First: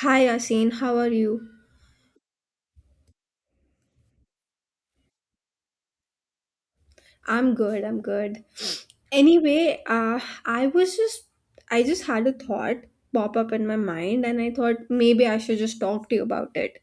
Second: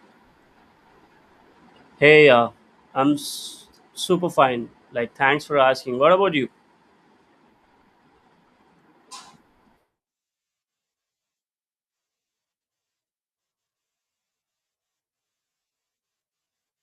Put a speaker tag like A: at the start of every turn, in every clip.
A: Hi, Asin. How are you?
B: Hey, I'm s- super fine. Like, thanks for asking. What about you?
A: I'm good. I'm good. Anyway, I just had a thought pop up in my mind, and I thought maybe I should just talk to you about it.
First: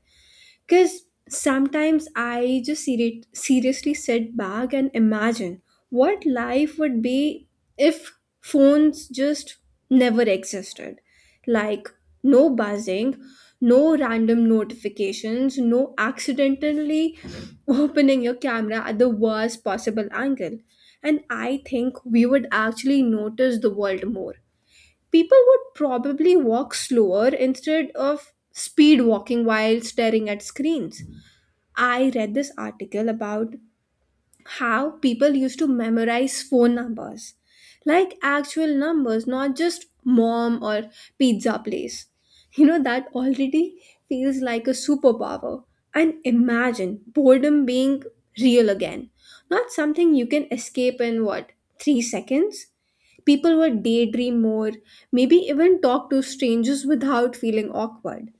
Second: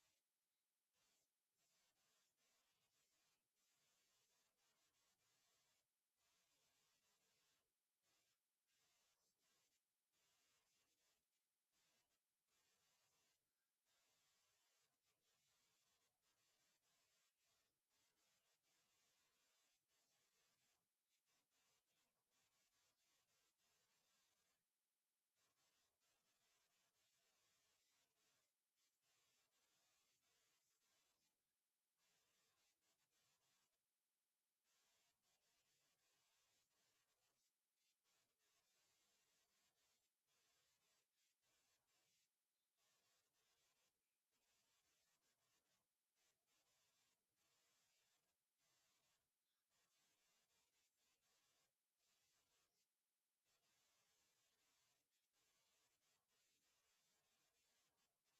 A: Because sometimes I just seriously sit back and imagine what life would be if phones just never existed. Like, no buzzing, no random notifications, no accidentally opening your camera at the worst possible angle. And I think we would actually notice the world more. People would probably walk slower instead of speed walking while staring at screens. I read this article about how people used to memorize phone numbers, like actual numbers, not just mom or pizza place. You know, that already feels like a superpower. And imagine boredom being real again, not something you can escape in, what, 3 seconds? People would daydream more, maybe even talk to strangers without feeling awkward.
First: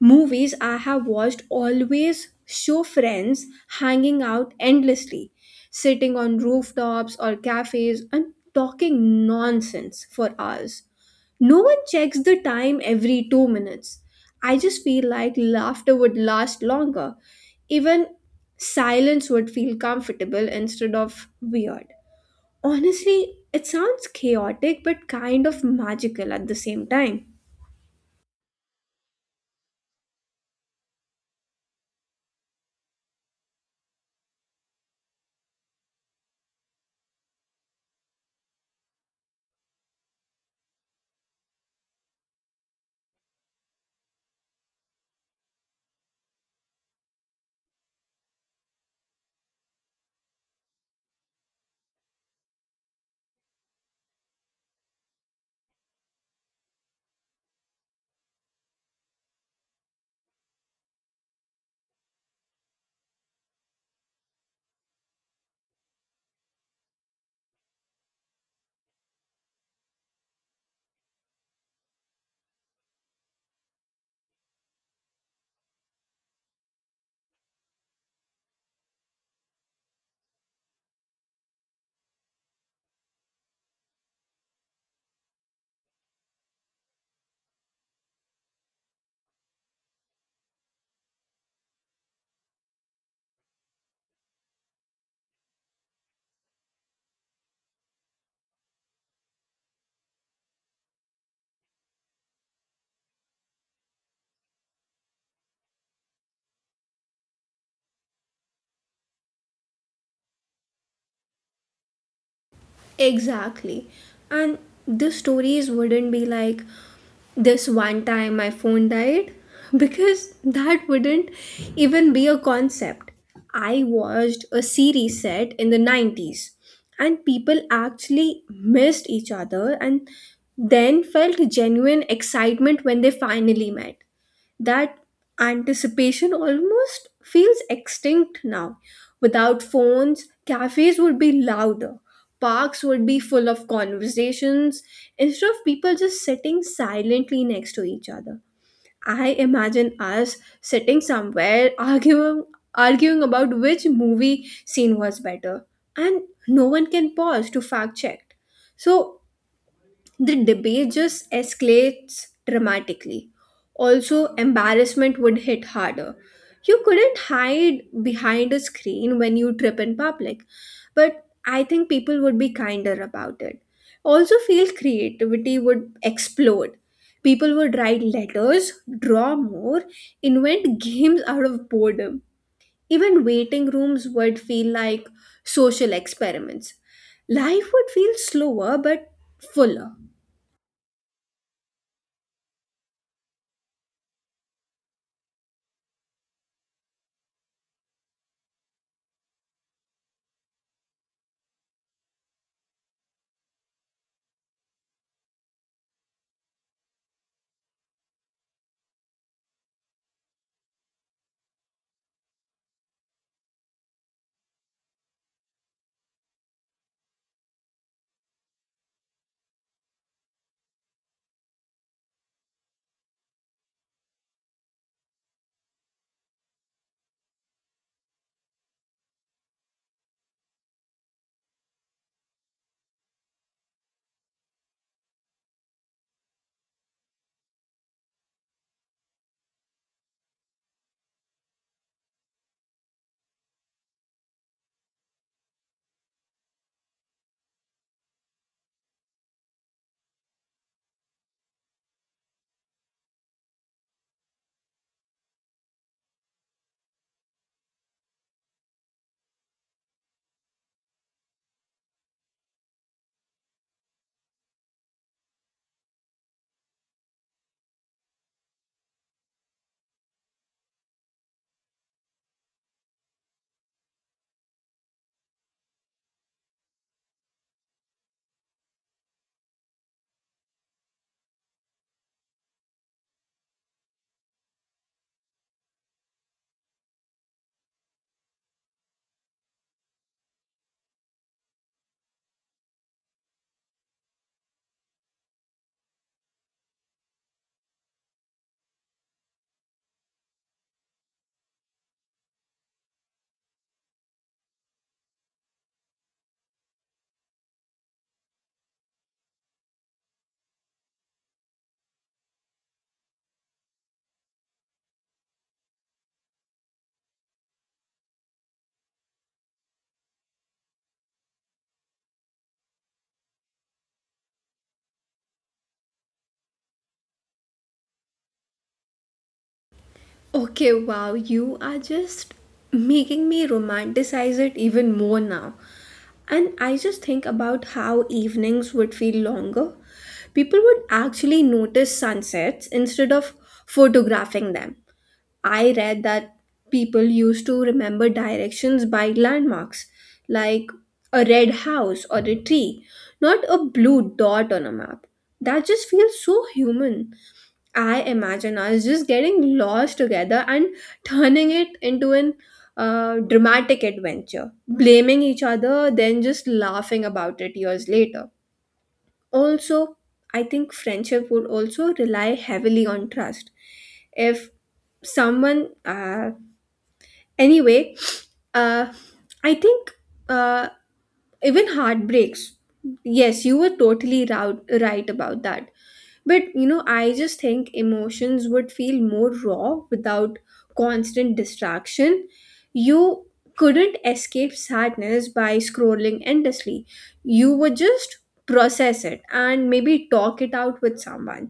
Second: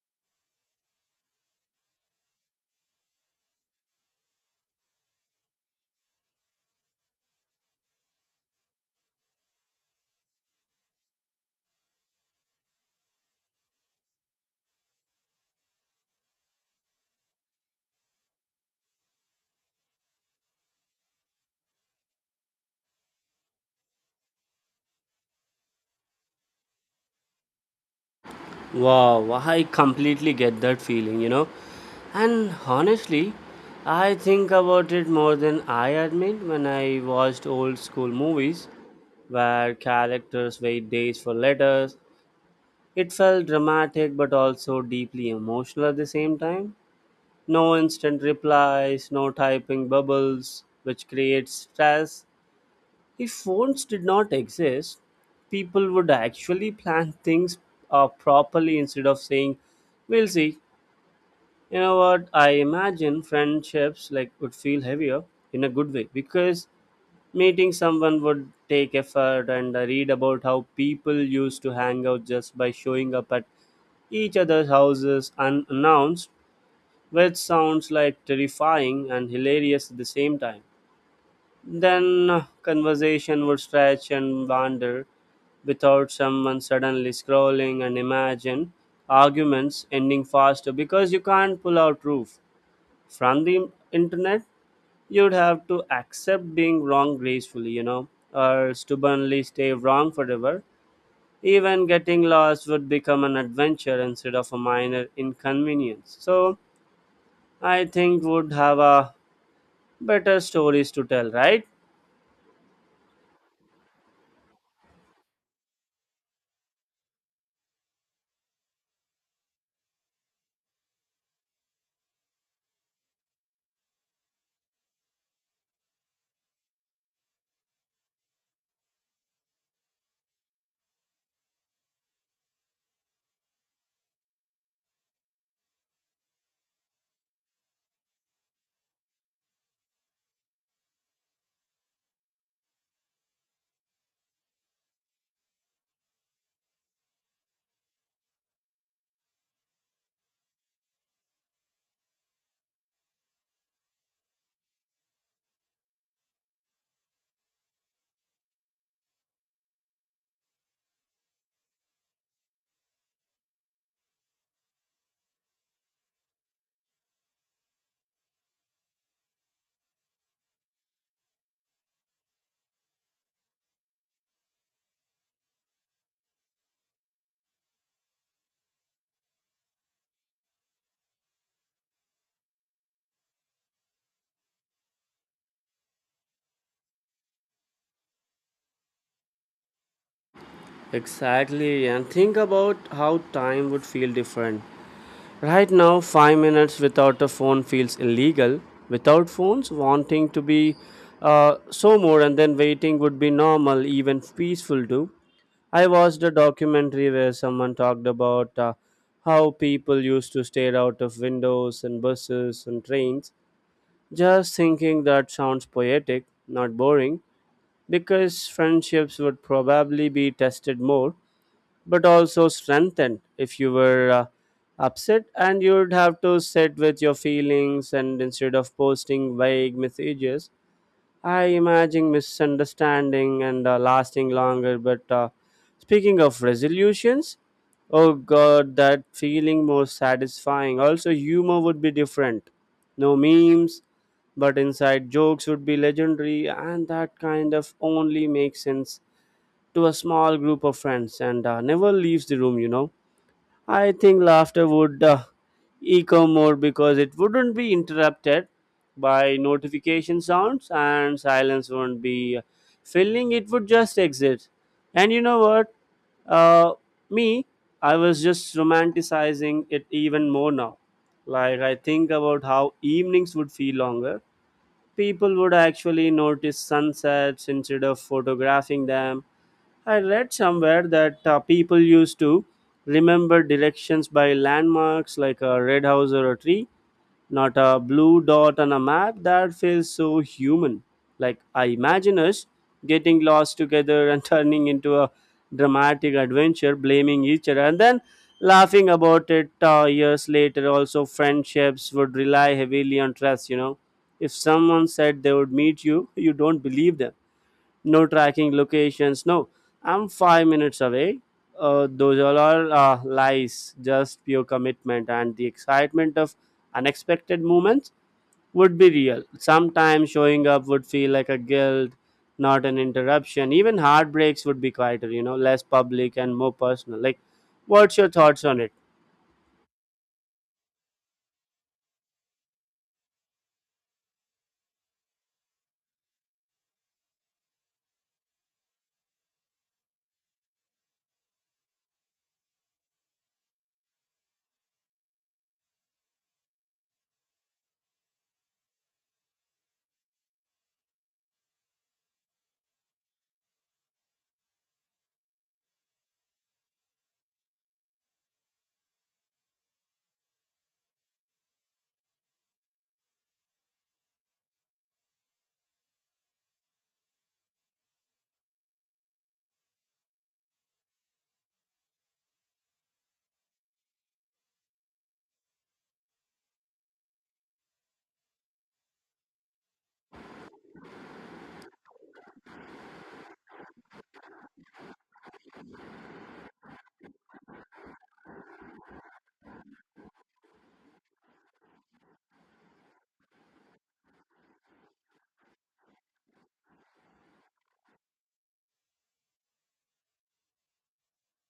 A: Movies I have watched always show friends hanging out endlessly, sitting on rooftops or cafes and talking nonsense for hours. No one checks the time every 2 minutes. I just feel like laughter would last longer. Even silence would feel comfortable instead of weird. Honestly, it sounds chaotic but kind of magical at the same time.
B: Wow, I completely get that feeling, you know. And honestly, I think about it more than I admit when I watched old school movies where characters wait days for letters. It felt dramatic but also deeply emotional at the same time. No instant replies, no typing bubbles, which creates stress. If phones did not exist, people would actually plan things properly instead of saying, "We'll see." You know what? I imagine friendships like would feel heavier in a good way because meeting someone would take effort, and I read about how people used to hang out just by showing up at each other's houses unannounced, which sounds like terrifying and hilarious at the same time. Then conversation would stretch and wander without someone suddenly scrolling, and imagine arguments ending faster because you can't pull out proof from the internet. You'd have to accept being wrong gracefully, you know, or stubbornly stay wrong forever. Even getting lost would become an adventure instead of a minor inconvenience. So I think would have a better stories to tell, right?
A: Exactly. And the stories wouldn't be like this one time my phone died because that wouldn't even be a concept. I watched a series set in the 90s and people actually missed each other and then felt genuine excitement when they finally met. That anticipation almost feels extinct now. Without phones, cafes would be louder, parks would be full of conversations, instead of people just sitting silently next to each other. I imagine us sitting somewhere arguing about which movie scene was better, and no one can pause to fact check. So the debate just escalates dramatically. Also, embarrassment would hit harder. You couldn't hide behind a screen when you trip in public, but I think people would be kinder about it. Also, feel creativity would explode. People would write letters, draw more, invent games out of boredom. Even waiting rooms would feel like social experiments. Life would feel slower but fuller.
B: Exactly, and think about how time would feel different. Right now, 5 minutes without a phone feels illegal. Without phones, wanting to be so more, and then waiting would be normal, even peaceful too. I watched a documentary where someone talked about how people used to stare out of windows and buses and trains, just thinking that sounds poetic, not boring, because friendships would probably be tested more but also strengthened. If you were upset, and you'd have to sit with your feelings and instead of posting vague messages. I imagine misunderstanding and lasting longer, but speaking of resolutions, oh god, that feeling more satisfying. Also, humor would be different. No memes, but inside jokes would be legendary, and that kind of only makes sense to a small group of friends and never leaves the room, you know. I think laughter would echo more because it wouldn't be interrupted by notification sounds, and silence wouldn't be filling, it would just exit. And you know what? Uh, me, I was just romanticizing it even more now. Like, I think about how evenings would feel longer. People would actually notice sunsets instead of photographing them. I read somewhere that people used to remember directions by landmarks, like a red house or a tree, not a blue dot on a map. That feels so human. Like, I imagine us getting lost together and turning into a dramatic adventure, blaming each other, and then laughing about it years later. Also, friendships would rely heavily on trust, you know. If someone said they would meet you, you don't believe them, no tracking locations. No, I'm 5 minutes away. Those are all are lies, just pure commitment, and the excitement of unexpected moments would be real. Sometimes showing up would feel like a guilt, not an interruption. Even heartbreaks would be quieter, you know, less public and more personal. Like, what's your thoughts on it?
A: Okay, wow, you are just making me romanticize it even more now. And I just think about how evenings would feel longer. People would actually notice sunsets instead of photographing them. I read that people used to remember directions by landmarks, like a red house or a tree, not a blue dot on a map. That just feels so human. I imagine us just getting lost together and turning it into an dramatic adventure, blaming each other, then just laughing about it years later. Also, I think friendship would also rely heavily on trust. If someone, uh, anyway, uh, I think uh, even heartbreaks. Yes, you were totally right about that. But you know, I just think emotions would feel more raw without constant distraction. You couldn't escape sadness by scrolling endlessly. You would just process it and maybe talk it out with someone.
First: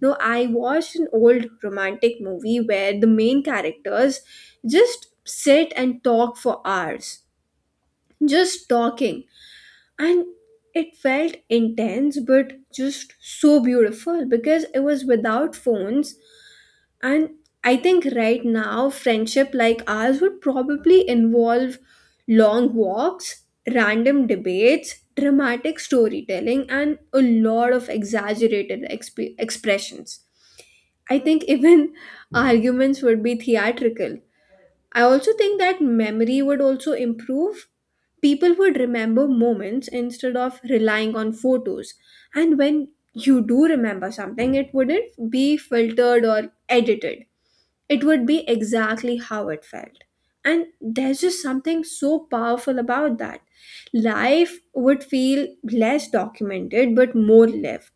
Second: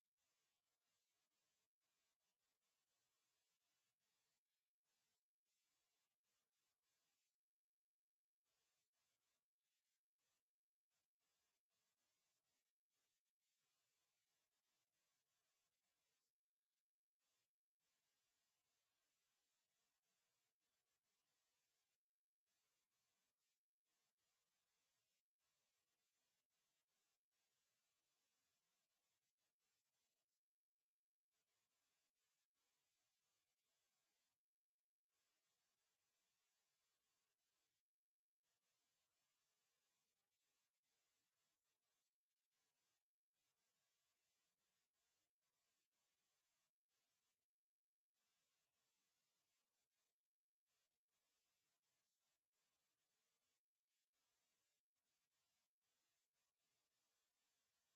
A: No, I watched an old romantic movie where the main characters just sit and talk for hours, just talking, and it felt intense but just so beautiful because it was without phones. And I think right now friendship like ours would probably involve long walks, random debates, dramatic storytelling, and a lot of exaggerated expressions. I think even arguments would be theatrical. I also think that memory would also improve. People would remember moments instead of relying on photos. And when you do remember something, it wouldn't be filtered or edited, it would be exactly how it felt. And there's just something so powerful about that. Life would feel less documented but more lived.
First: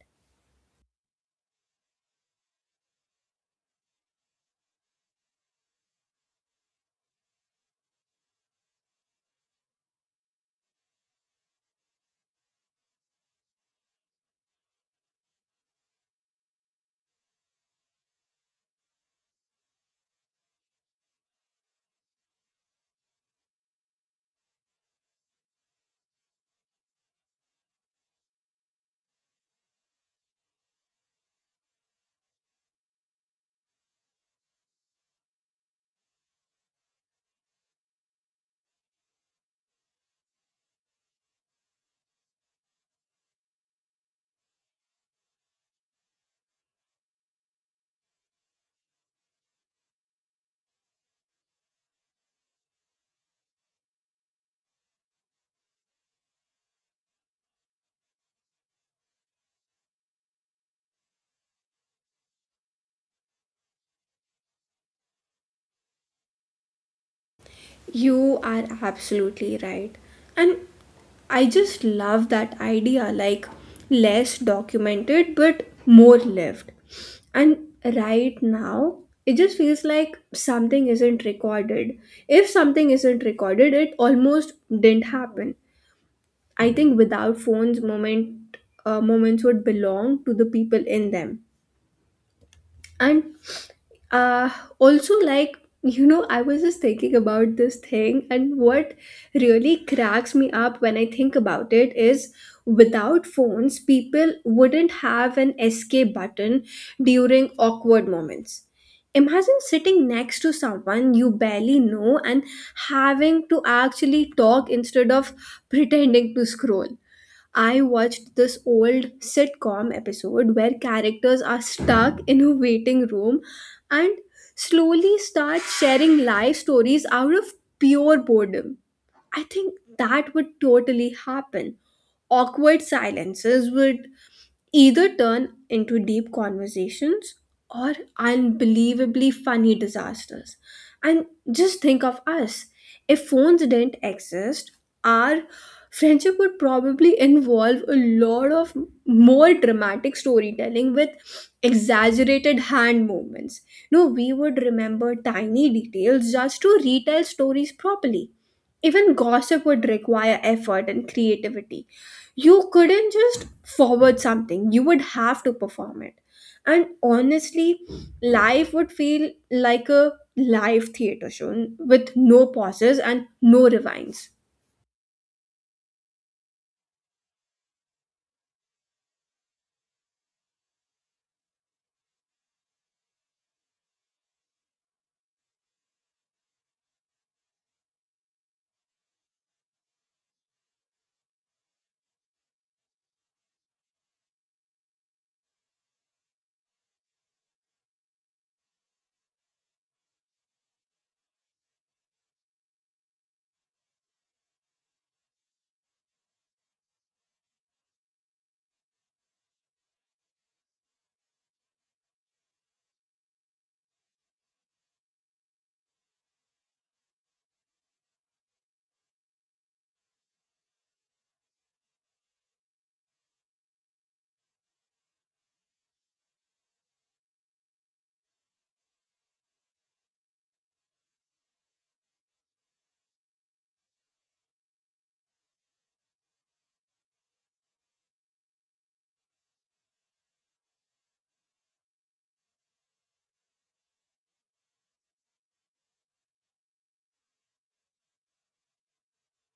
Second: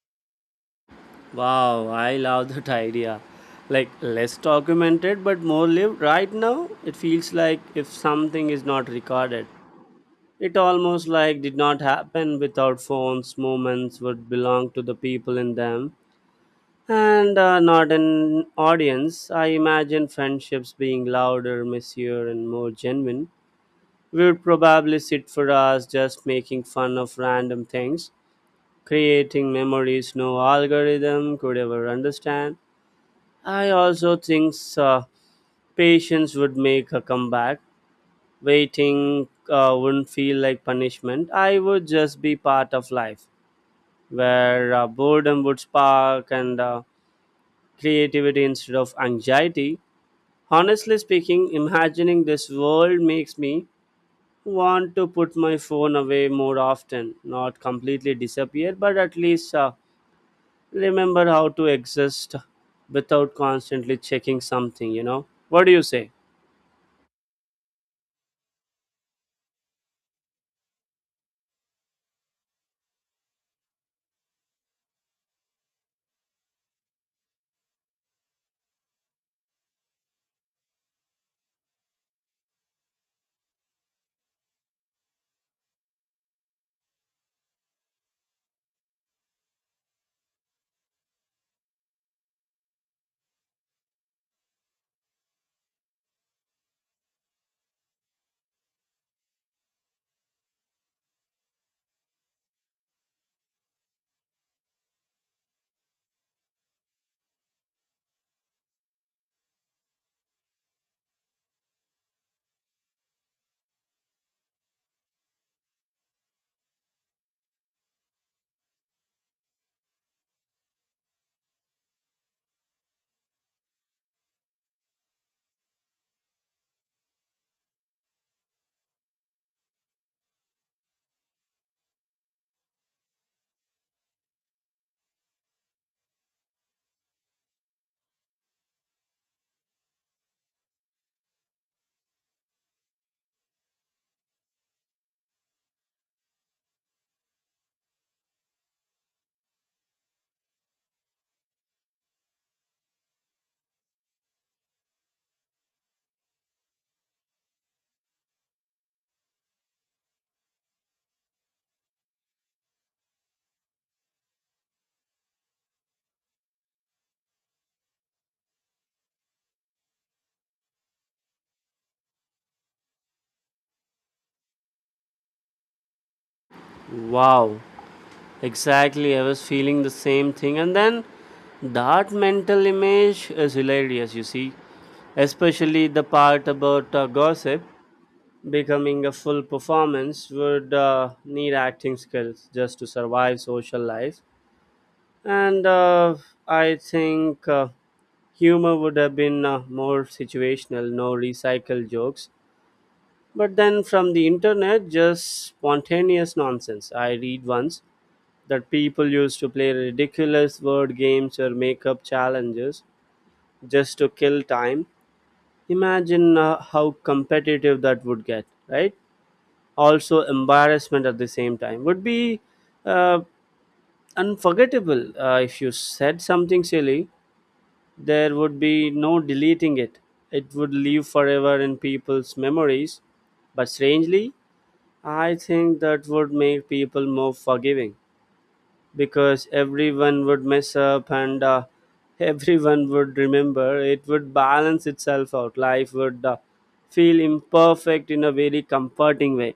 B: Wow, I love that idea. Like less documented but more lived. Right now, it feels like if something is not recorded, it almost like did not happen without phones. Moments would belong to the people in them and not an audience. I imagine friendships being louder, messier, and more genuine. We would probably sit for hours just making fun of random things, creating memories no algorithm could ever understand. I also think patience would make a comeback. Waiting wouldn't feel like punishment. I would just be part of life where boredom would spark and creativity instead of anxiety. Honestly speaking, imagining this world makes me want to put my phone away more often, not completely disappear, but at least remember how to exist without constantly checking something, you know? What do you say?
A: You are absolutely right. And I just love that idea, like less documented but more lived. And right now, it just feels like something isn't recorded. If something isn't recorded, it almost didn't happen. I think without phones, moments would belong to the people in them, and uh also, like, you know, I was just thinking about this thing, and what really cracks me up when I think about it is without phones people wouldn't have an escape button during awkward moments. Imagine sitting next to someone you barely know and having to actually talk instead of pretending to scroll. I watched this old sitcom episode where characters are stuck in a waiting room and slowly start sharing life stories out of pure boredom. I think that would totally happen. Awkward silences would either turn into deep conversations or unbelievably funny disasters. And just think of us. If phones didn't exist, our friendship would probably involve a lot of more dramatic storytelling with exaggerated hand movements. No, we would remember tiny details just to retell stories properly. Even gossip would require effort and creativity. You couldn't just forward something, you would have to perform it. And honestly, life would feel like a live theater show with no pauses and no rewinds.
B: Wow, exactly, I was feeling the same thing. And then that mental image is hilarious, you see, especially the part about gossip becoming a full performance would need acting skills just to survive social life. And I think humor would have been more situational, no recycled jokes. But then from the internet, just spontaneous nonsense. I read once that people used to play ridiculous word games or make up challenges just to kill time. Imagine how competitive that would get, right? Also, embarrassment at the same time would be uh, unforgettable. If you said something silly, there would be no deleting it, it would live forever in people's memories. But strangely, I think that would make people more forgiving because everyone would mess up, and everyone would remember. It would balance itself out. Life would feel imperfect in a very comforting way.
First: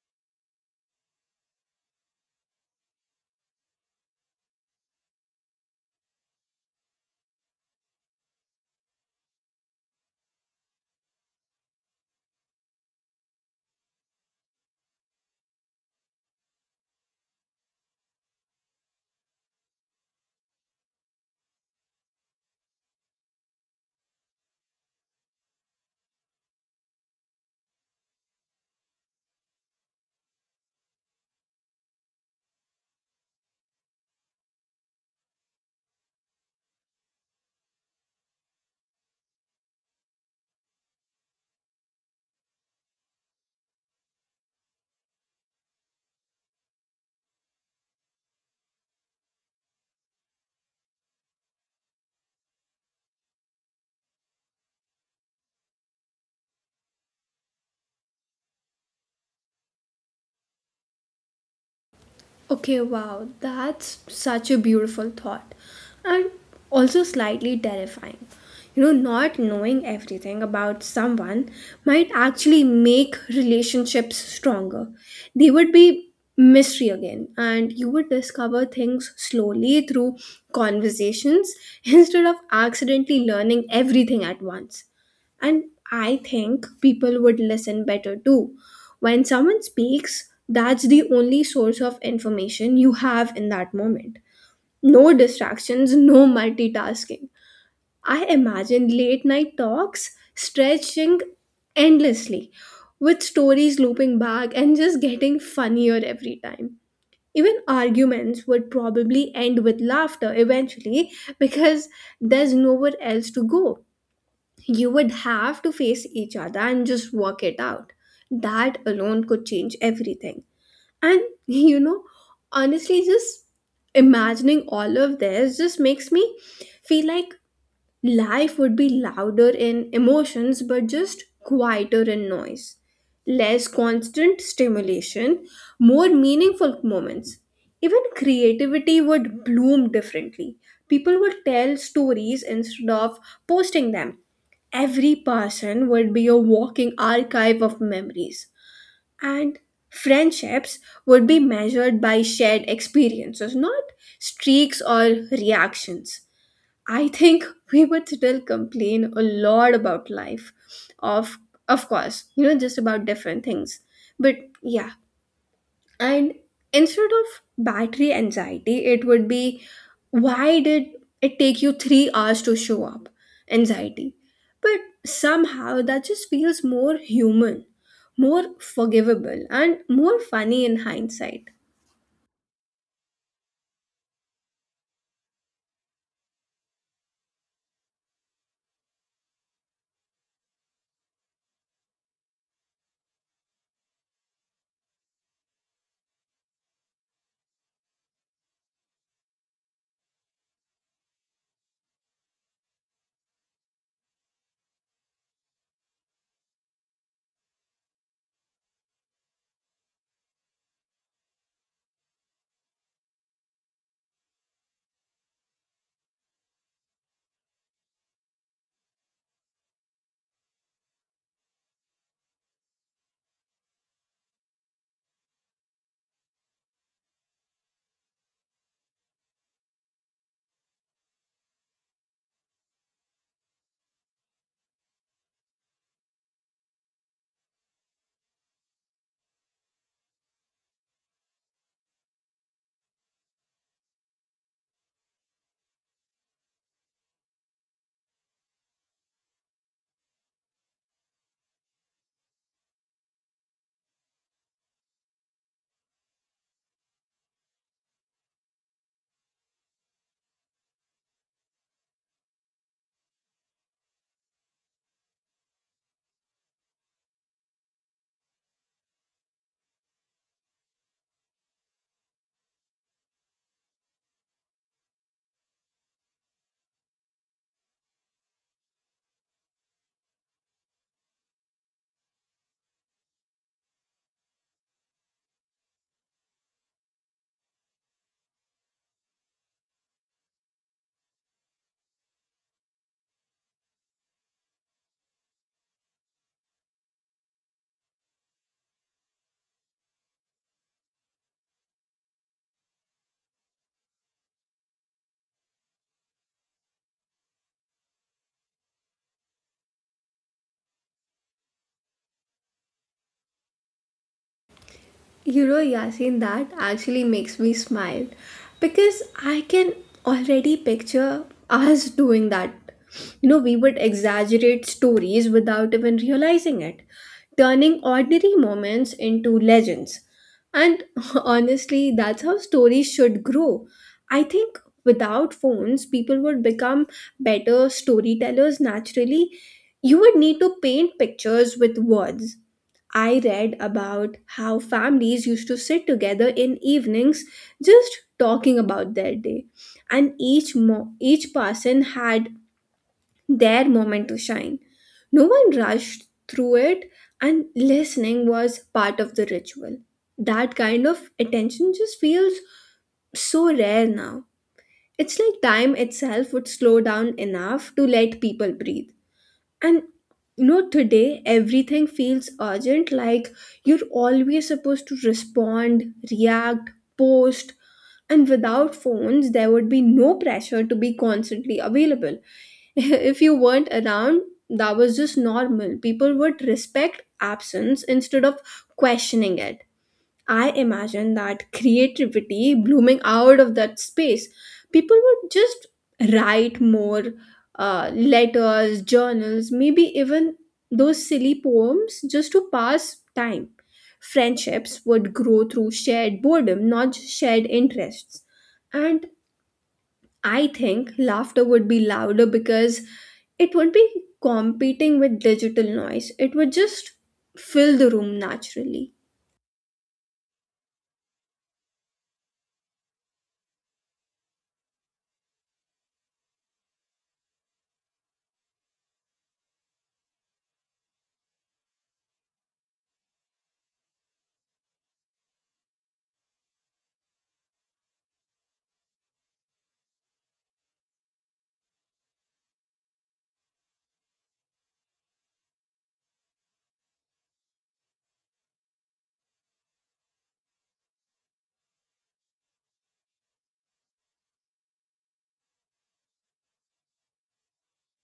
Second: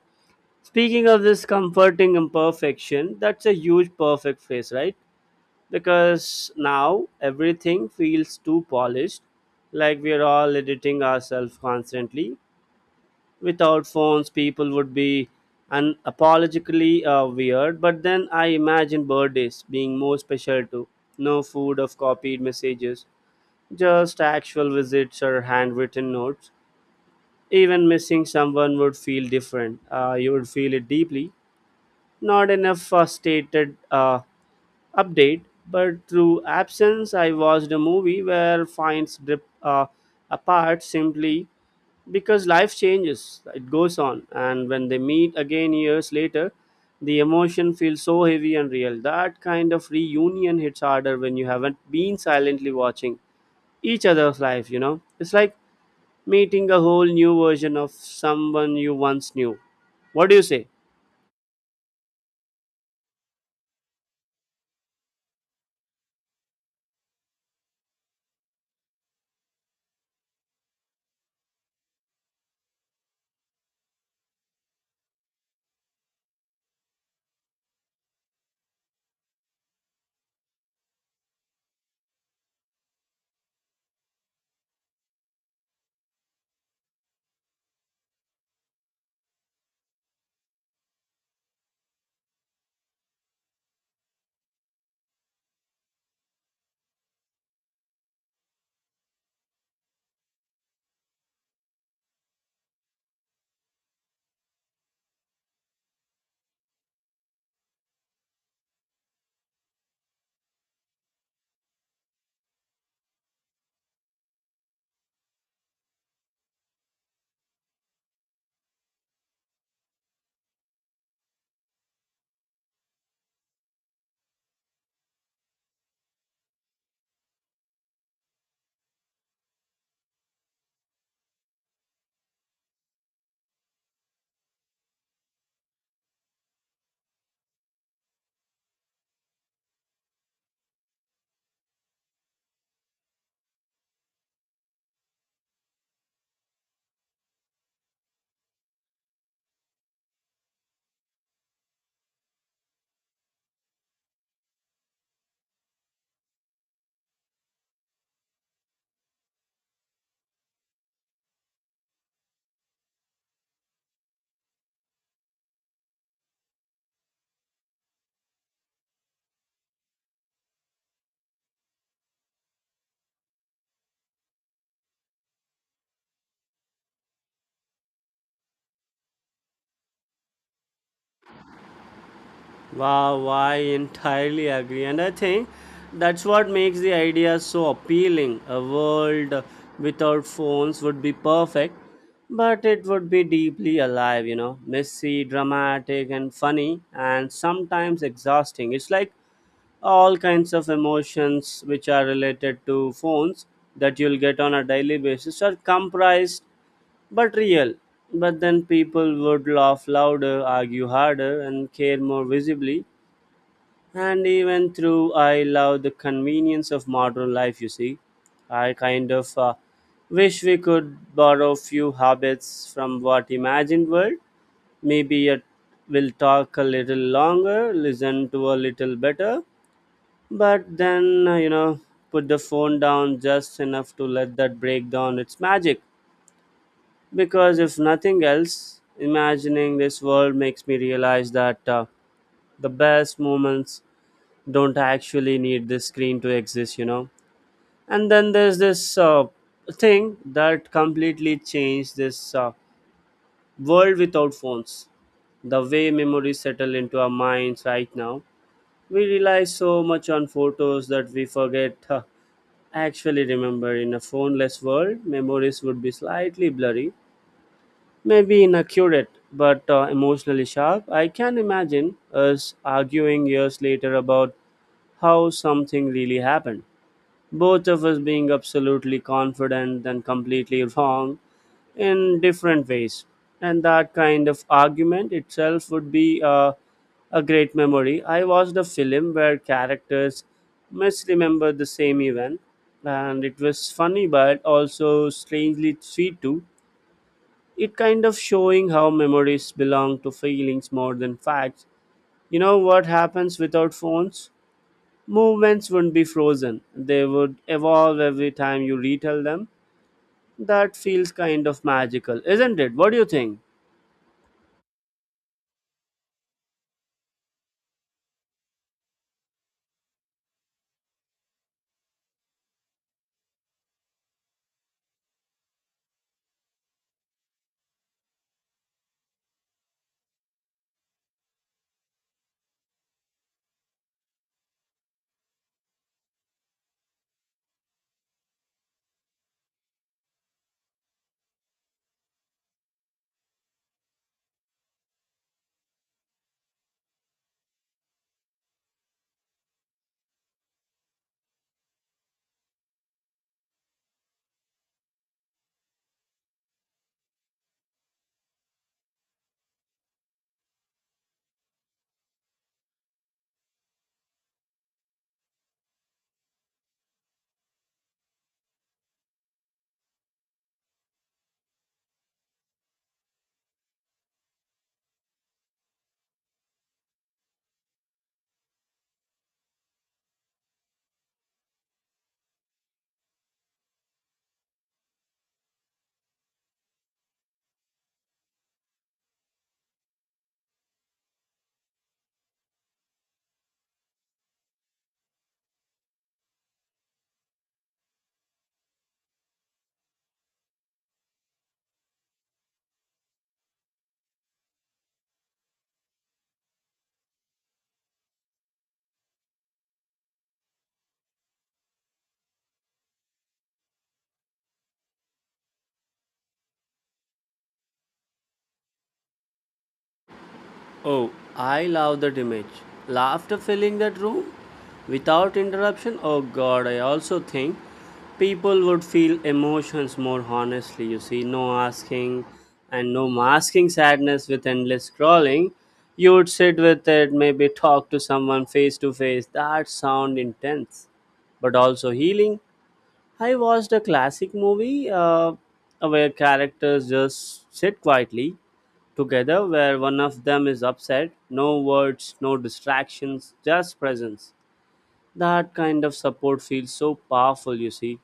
B: Speaking of this comforting imperfection, that's a huge perfect phase, right? Because now everything feels too polished, like we are all editing ourselves constantly. Without phones, people would be unapologetically weird. But then I imagine birthdays being more special too. No food of copied messages, just actual visits or handwritten notes. Even missing someone would feel different. You would feel it deeply, not enough stated update, but through absence. I watched a movie where finds drip apart simply because life changes, it goes on, and when they meet again years later, the emotion feels so heavy and real. That kind of reunion hits harder when you haven't been silently watching each other's life, you know. It's like meeting a whole new version of someone you once knew. What do you say?
A: Okay, wow, that's such a beautiful thought and also slightly terrifying. You know, not knowing everything about someone might actually make relationships stronger. They would be mystery again, and you would discover things slowly through conversations instead of accidentally learning everything at once. And I think people would listen better too. When someone speaks, that's the only source of information you have in that moment. No distractions, no multitasking. I imagine late night talks stretching endlessly, with stories looping back and just getting funnier every time. Even arguments would probably end with laughter eventually because there's nowhere else to go. You would have to face each other and just work it out. That alone could change everything. And you know, honestly, just imagining all of this just makes me feel like life would be louder in emotions, but just quieter in noise. Less constant stimulation, more meaningful moments. Even creativity would bloom differently. People would tell stories instead of posting them. Every person would be a walking archive of memories, and friendships would be measured by shared experiences, not streaks or reactions. I think we would still complain a lot about life, of of course, you know, just about different things. But yeah, and instead of battery anxiety, it would be, why did it take you 3 hours to show up? Anxiety. But somehow that just feels more human, more forgivable, and more funny in hindsight.
B: Wow, I entirely agree. And I think that's what makes the idea so appealing. A world without phones would be perfect, but it would be deeply alive, you know, messy, dramatic, and funny, and sometimes exhausting. It's like all kinds of emotions which are related to phones that you'll get on a daily basis are comprised but real. But then people would laugh louder, argue harder, and care more visibly, and even through, I love the convenience of modern life, you see. I kind of wish we could borrow few habits from what imagined world. Maybe it will talk a little longer, listen to a little better, but then, you know, put the phone down just enough to let that break down its magic. Because if nothing else, imagining this world makes me realize that the best moments don't I actually need this screen to exist, you know? And then there's this thing that completely changed this world without phones. The way memories settle into our minds right now, we rely so much on photos that we forget. Huh, actually, remember, in a phoneless world, memories would be slightly blurry, maybe inaccurate, but emotionally sharp. I can imagine us arguing years later about how something really happened, both of us being absolutely confident and completely wrong in different ways. And that kind of argument itself would be a great memory. I watched a film where characters misremember the same event, and it was funny but also strangely sweet too. It kind of showing how memories belong to feelings more than facts. You know what happens without phones? Movements wouldn't be frozen, they would evolve every time you retell them. That feels kind of magical, isn't it? What do you think?
A: You know, Yasin, that actually makes me smile because I can already picture us doing that. You know, we would exaggerate stories without even realizing it, turning ordinary moments into legends. And honestly, that's how stories should grow. I think without phones, people would become better storytellers naturally. You would need to paint pictures with words. I read about how families used to sit together in evenings just talking about their day, and each person had their moment to shine. No one rushed through it, and listening was part of the ritual. That kind of attention just feels so rare now. It's like time itself would slow down enough to let people breathe. And you know, today everything feels urgent, like you're always supposed to respond, react, post. And without phones, there would be no pressure to be constantly available. If you weren't around, that was just normal. People would respect absence instead of questioning it. I imagine that creativity blooming out of that space. People would just write more letters, journals, maybe even those silly poems just to pass time. Friendships would grow through shared boredom, not just shared interests. And I think laughter would be louder because it would be competing with digital noise. It would just fill the room naturally.
B: Oh, I love that image. Laughter filling that room without interruption. Oh god, I also think people would feel emotions more honestly, you see. No asking and no masking sadness with endless scrolling. You would sit with it, maybe talk to someone face to face. That sound intense, but also healing. I watched a classic movie where characters just sit quietly together, where one of them is upset. No words, no distractions, just presence. That kind of support feels so powerful, you see.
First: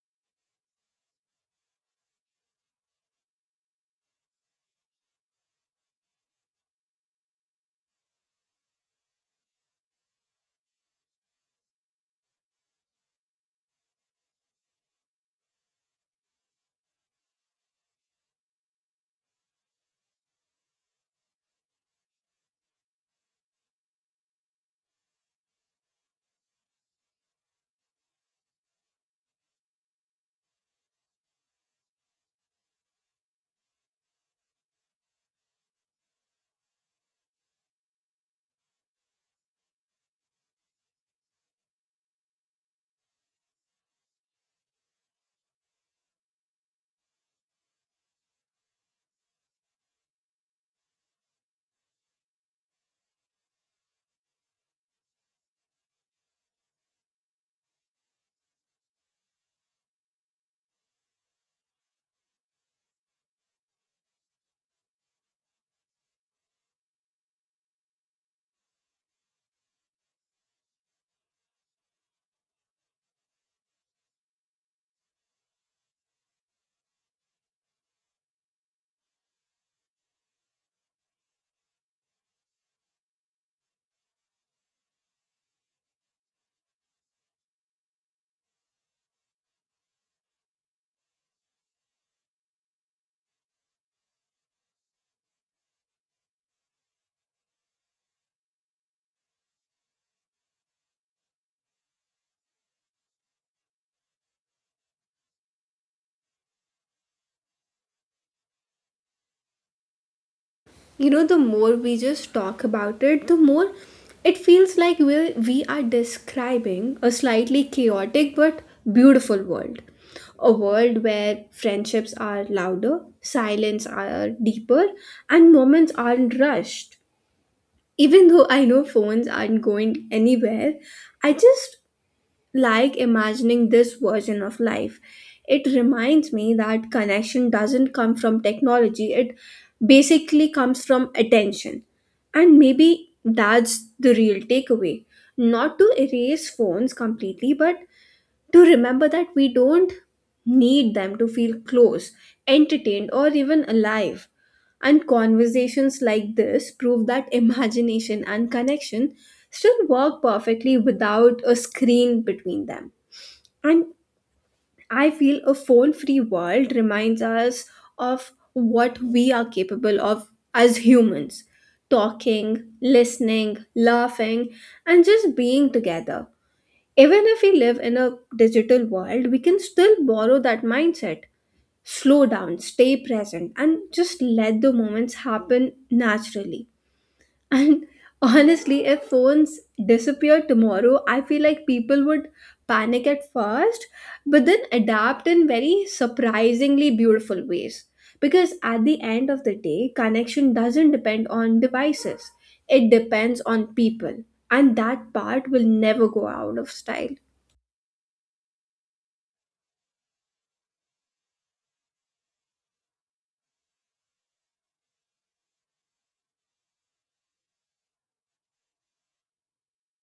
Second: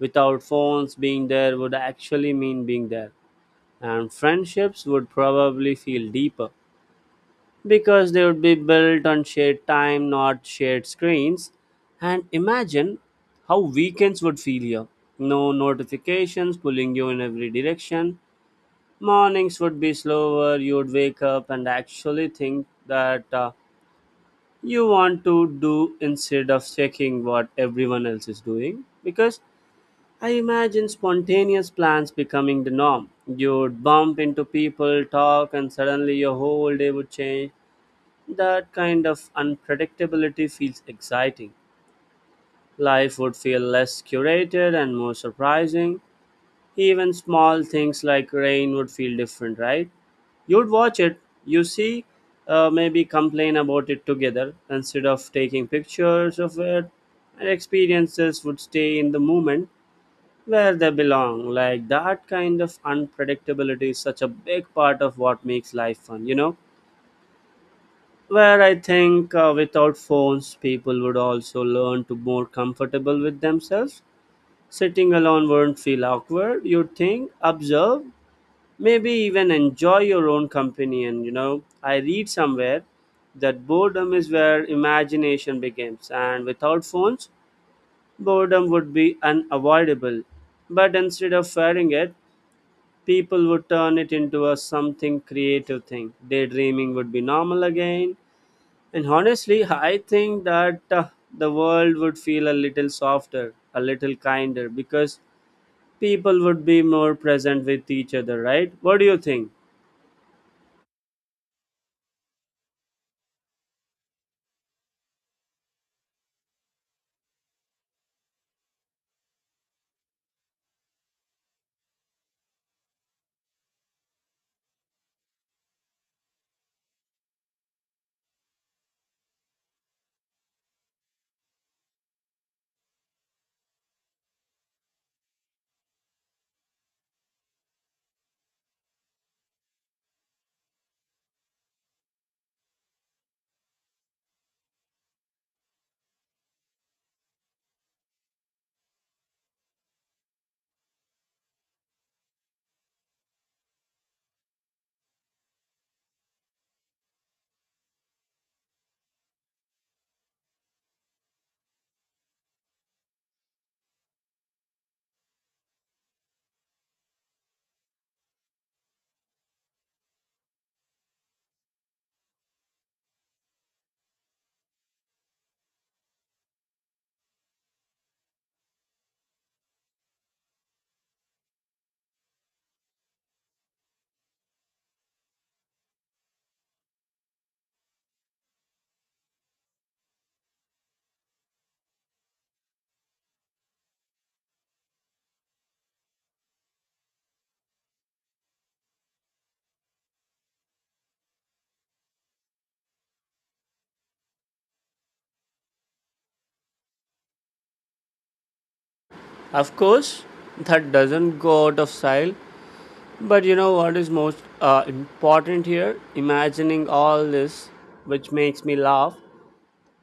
B: Without phones, being there would actually mean being there, and friendships would probably feel deeper because they would be built on shared time, not shared screens. And imagine how weekends would feel here. No notifications pulling you in every direction. Mornings would be slower. You would wake up and actually think that you want to do instead of checking what everyone else is doing. Because I imagine spontaneous plans becoming the norm. You would bump into people, talk, and suddenly your whole day would change. That kind of unpredictability feels exciting. Life would feel less curated and more surprising. Even small things like rain would feel different, right? You'd watch it, you see, maybe complain about it together instead of taking pictures of it, and experiences would stay in the moment where they belong. Like that kind of unpredictability is such a big part of what makes life fun, you know? Where I think without phones, people would also learn to more comfortable with themselves. Sitting alone wouldn't feel awkward. You'd think, observe, maybe even enjoy your own company. And you know, I read somewhere that boredom is where imagination begins, and without phones, boredom would be unavoidable. But instead of fearing it, people would turn it into a something creative thing. Daydreaming would be normal again and honestly, I think that the world would feel a little softer, a little kinder, because people would be more present with each other, right? What do you think?
A: You know, the more we just talk about it, the more it feels like we are describing a slightly chaotic but beautiful world. A world where friendships are louder, silence are deeper, and moments aren't rushed. Even though I know phones aren't going anywhere, I just like imagining this version of life. It reminds me that connection doesn't come from technology, it basically comes from attention. And maybe that's the real takeaway. Not to erase phones completely, but to remember that we don't need them to feel close, entertained, or even alive. And conversations like this prove that imagination and connection still work perfectly without a screen between them. And I feel a phone free world reminds us of what we are capable of as humans: talking, listening, laughing, and just being together. Even if we live in a digital world, we can still borrow that mindset. Slow down, stay present, and just let the moments happen naturally. And honestly, if phones disappear tomorrow, I feel like people would panic at first, but then adapt in very surprisingly beautiful ways. Because at the end of the day, connection doesn't depend on devices, it depends on people. And that part will never go out of style.
B: Of course, that doesn't go out of style. But you know what is most important here? Imagining all this, which makes me laugh,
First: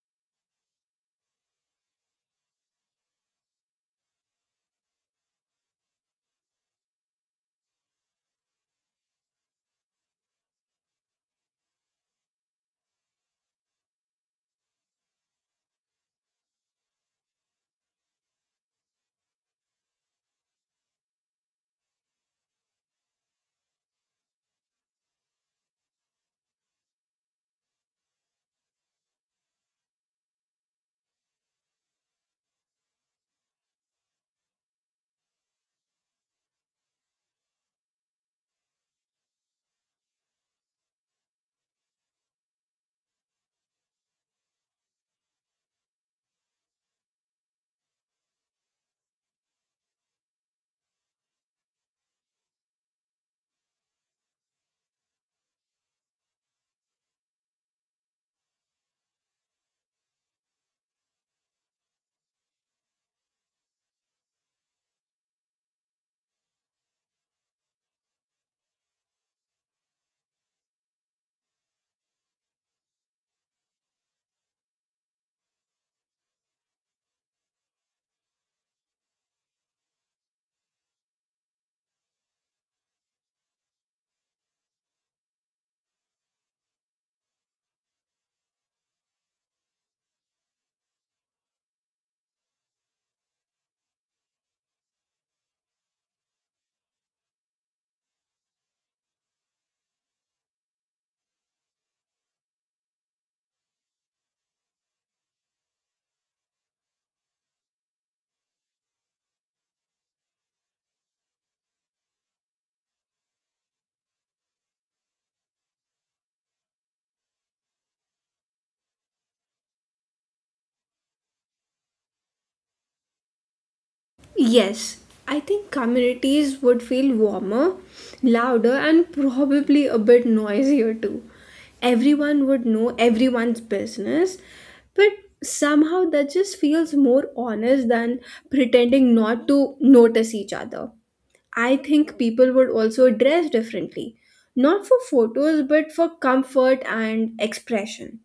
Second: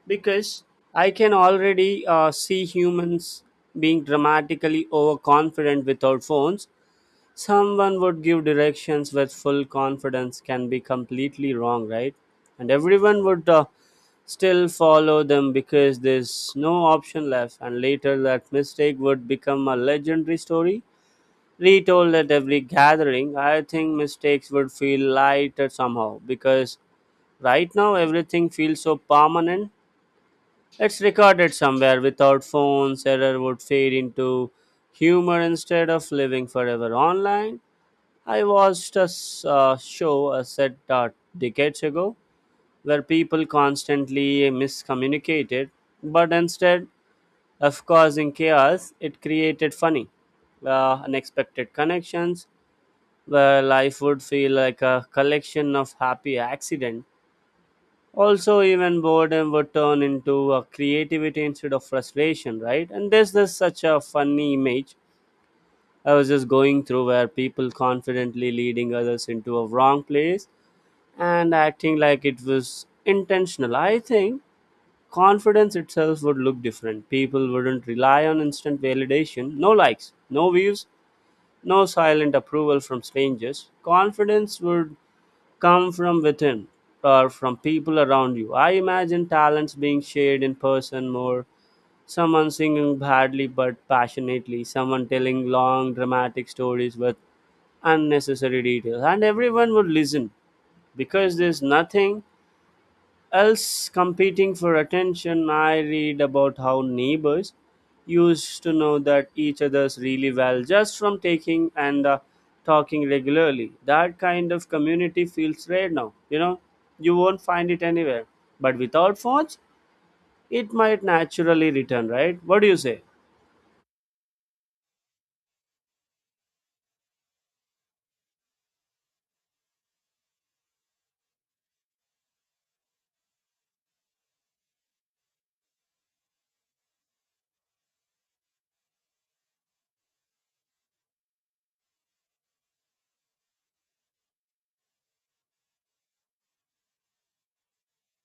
B: because I can already see humans being dramatically overconfident with our phones. Someone would give directions with full confidence can be completely wrong, right? And everyone would still follow them because there's no option left. And later, that mistake would become a legendary story retold at every gathering. I think mistakes would feel lighter somehow because right now everything feels so permanent, it's recorded somewhere. Without phones, error would fade into humor instead of living forever online. I watched a show set decades ago where people constantly miscommunicated, but instead of causing chaos, it created funny, unexpected connections where life would feel like a collection of happy accidents. Also, even boredom would turn into a creativity instead of frustration, right? And there's this such a funny image I was just going through, where people confidently leading others into a wrong place and acting like it was intentional. I think confidence itself would look different. People wouldn't rely on instant validation. No likes, no views, no silent approval from strangers. Confidence would come from within or from people around you. I imagine talents being shared in person more. Someone singing badly but passionately, someone telling long dramatic stories with unnecessary details, and everyone would listen because there's nothing else competing for attention. I read about how neighbors used to know that each other's really well just from taking and talking regularly. That kind of community feels rare now, you know, you won't find it anywhere. But without phones, it might naturally return, right? What do you say?
A: Yes, I think communities would feel warmer, louder, and probably a bit noisier too. Everyone would know everyone's business, but somehow that just feels more honest than pretending not to notice each other. I think people would also dress differently, not for photos, but for comfort and expression.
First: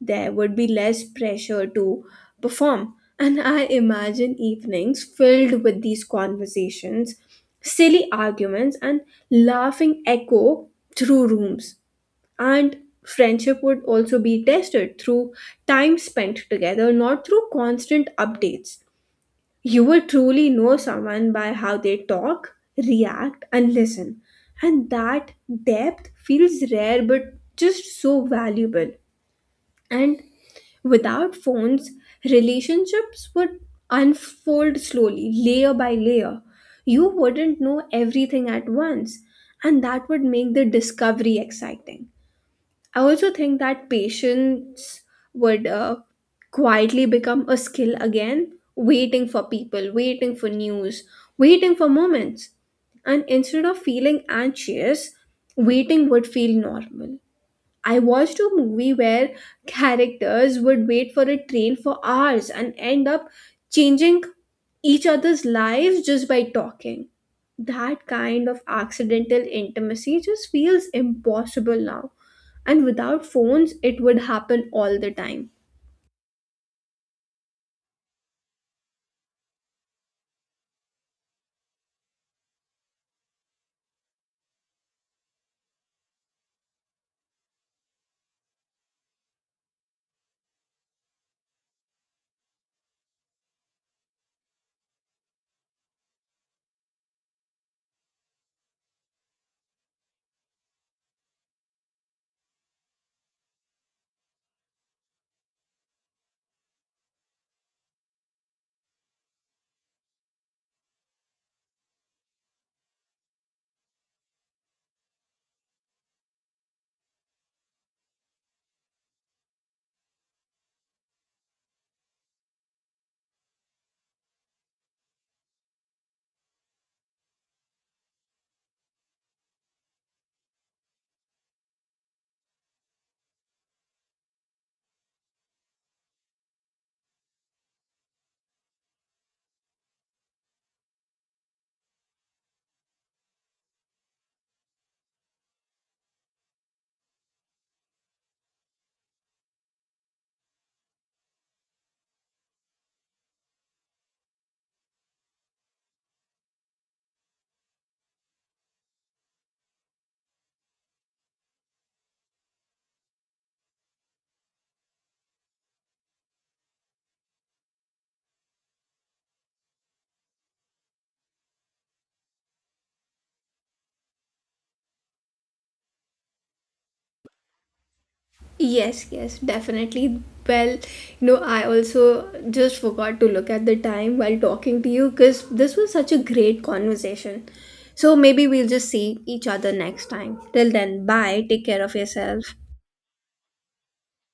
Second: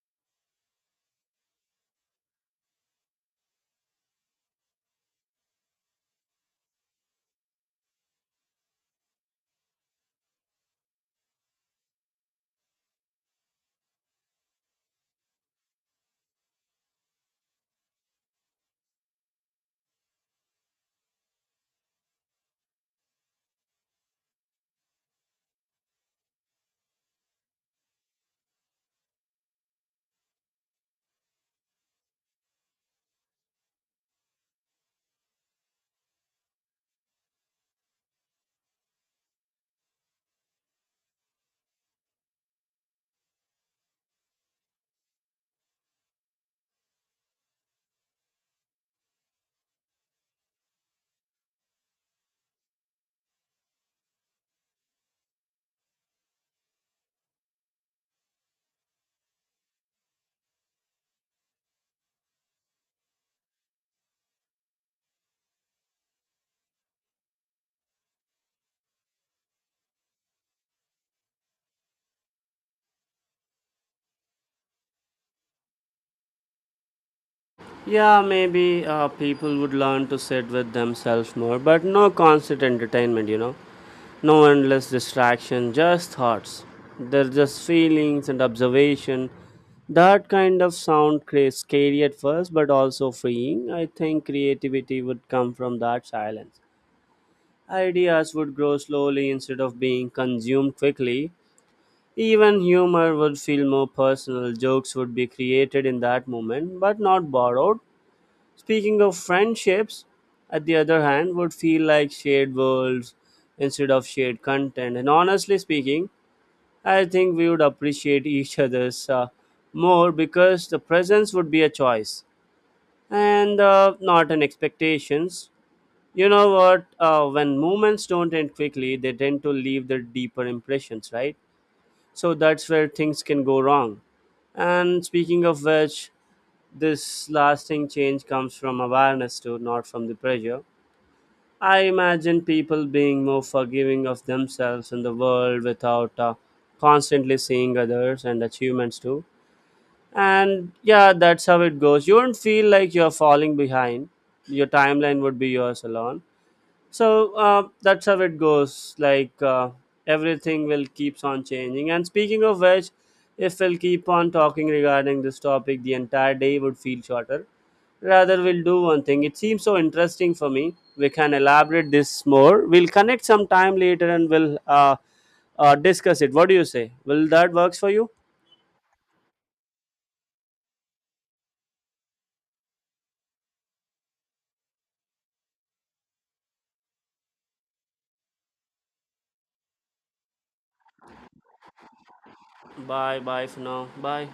A: There would be less pressure to perform. And I imagine evenings filled with these conversations, silly arguments, and laughing echo through rooms. And friendship would also be tested through time spent together, not through constant updates. You will truly know someone by how they talk, react, and listen. And that depth feels rare but just so valuable. And without phones, relationships would unfold slowly, layer by layer. You wouldn't know everything at once, and that would make the discovery exciting. I also think that patience would quietly become a skill again, waiting for people, waiting for news, waiting for moments. And instead of feeling anxious, waiting would feel normal. I watched a movie where characters would wait for a train for hours and end up changing each other's lives just by talking. That kind of accidental intimacy just feels impossible now. And without phones, it would happen all the time.
B: Yeah, maybe people would learn to sit with themselves more, but no constant entertainment, you know. No endless distraction, just thoughts. They're just feelings and observation. That kind of sound creates scary at first, but also freeing. I think creativity would come from that silence. Ideas would grow slowly instead of being consumed quickly. Even humor would feel more personal. Jokes would be created in that moment, but not borrowed. Speaking of friendships, at the other hand, would feel like shared worlds instead of shared content. And honestly speaking, I think we would appreciate each other's more because the presence would be a choice and not an expectations. You know what? When movements don't end quickly, they tend to leave their deeper impressions, right? So that's where things can go wrong. And speaking of which, this lasting change comes from awareness too, not from the pressure. I imagine people being more forgiving of themselves and the world without constantly seeing others and achievements too. And yeah, that's how it goes. You won't feel like you're falling behind. Your timeline would be yours alone, so that's how it goes. Everything will keeps on changing. And speaking of which, if we'll keep on talking regarding this topic, the entire day would feel shorter. Rather, we'll do one thing. It seems so interesting for me. We can elaborate this more. We'll connect some time later and we'll discuss it. What do you say? Will that works for you?
A: Yes, yes, definitely. Well, you know, I also just forgot to look at the time while talking to you because this was such a great conversation. So maybe we'll just see each other next time. Till then, bye. Take care of yourself.
B: Bye, bye for now. Bye.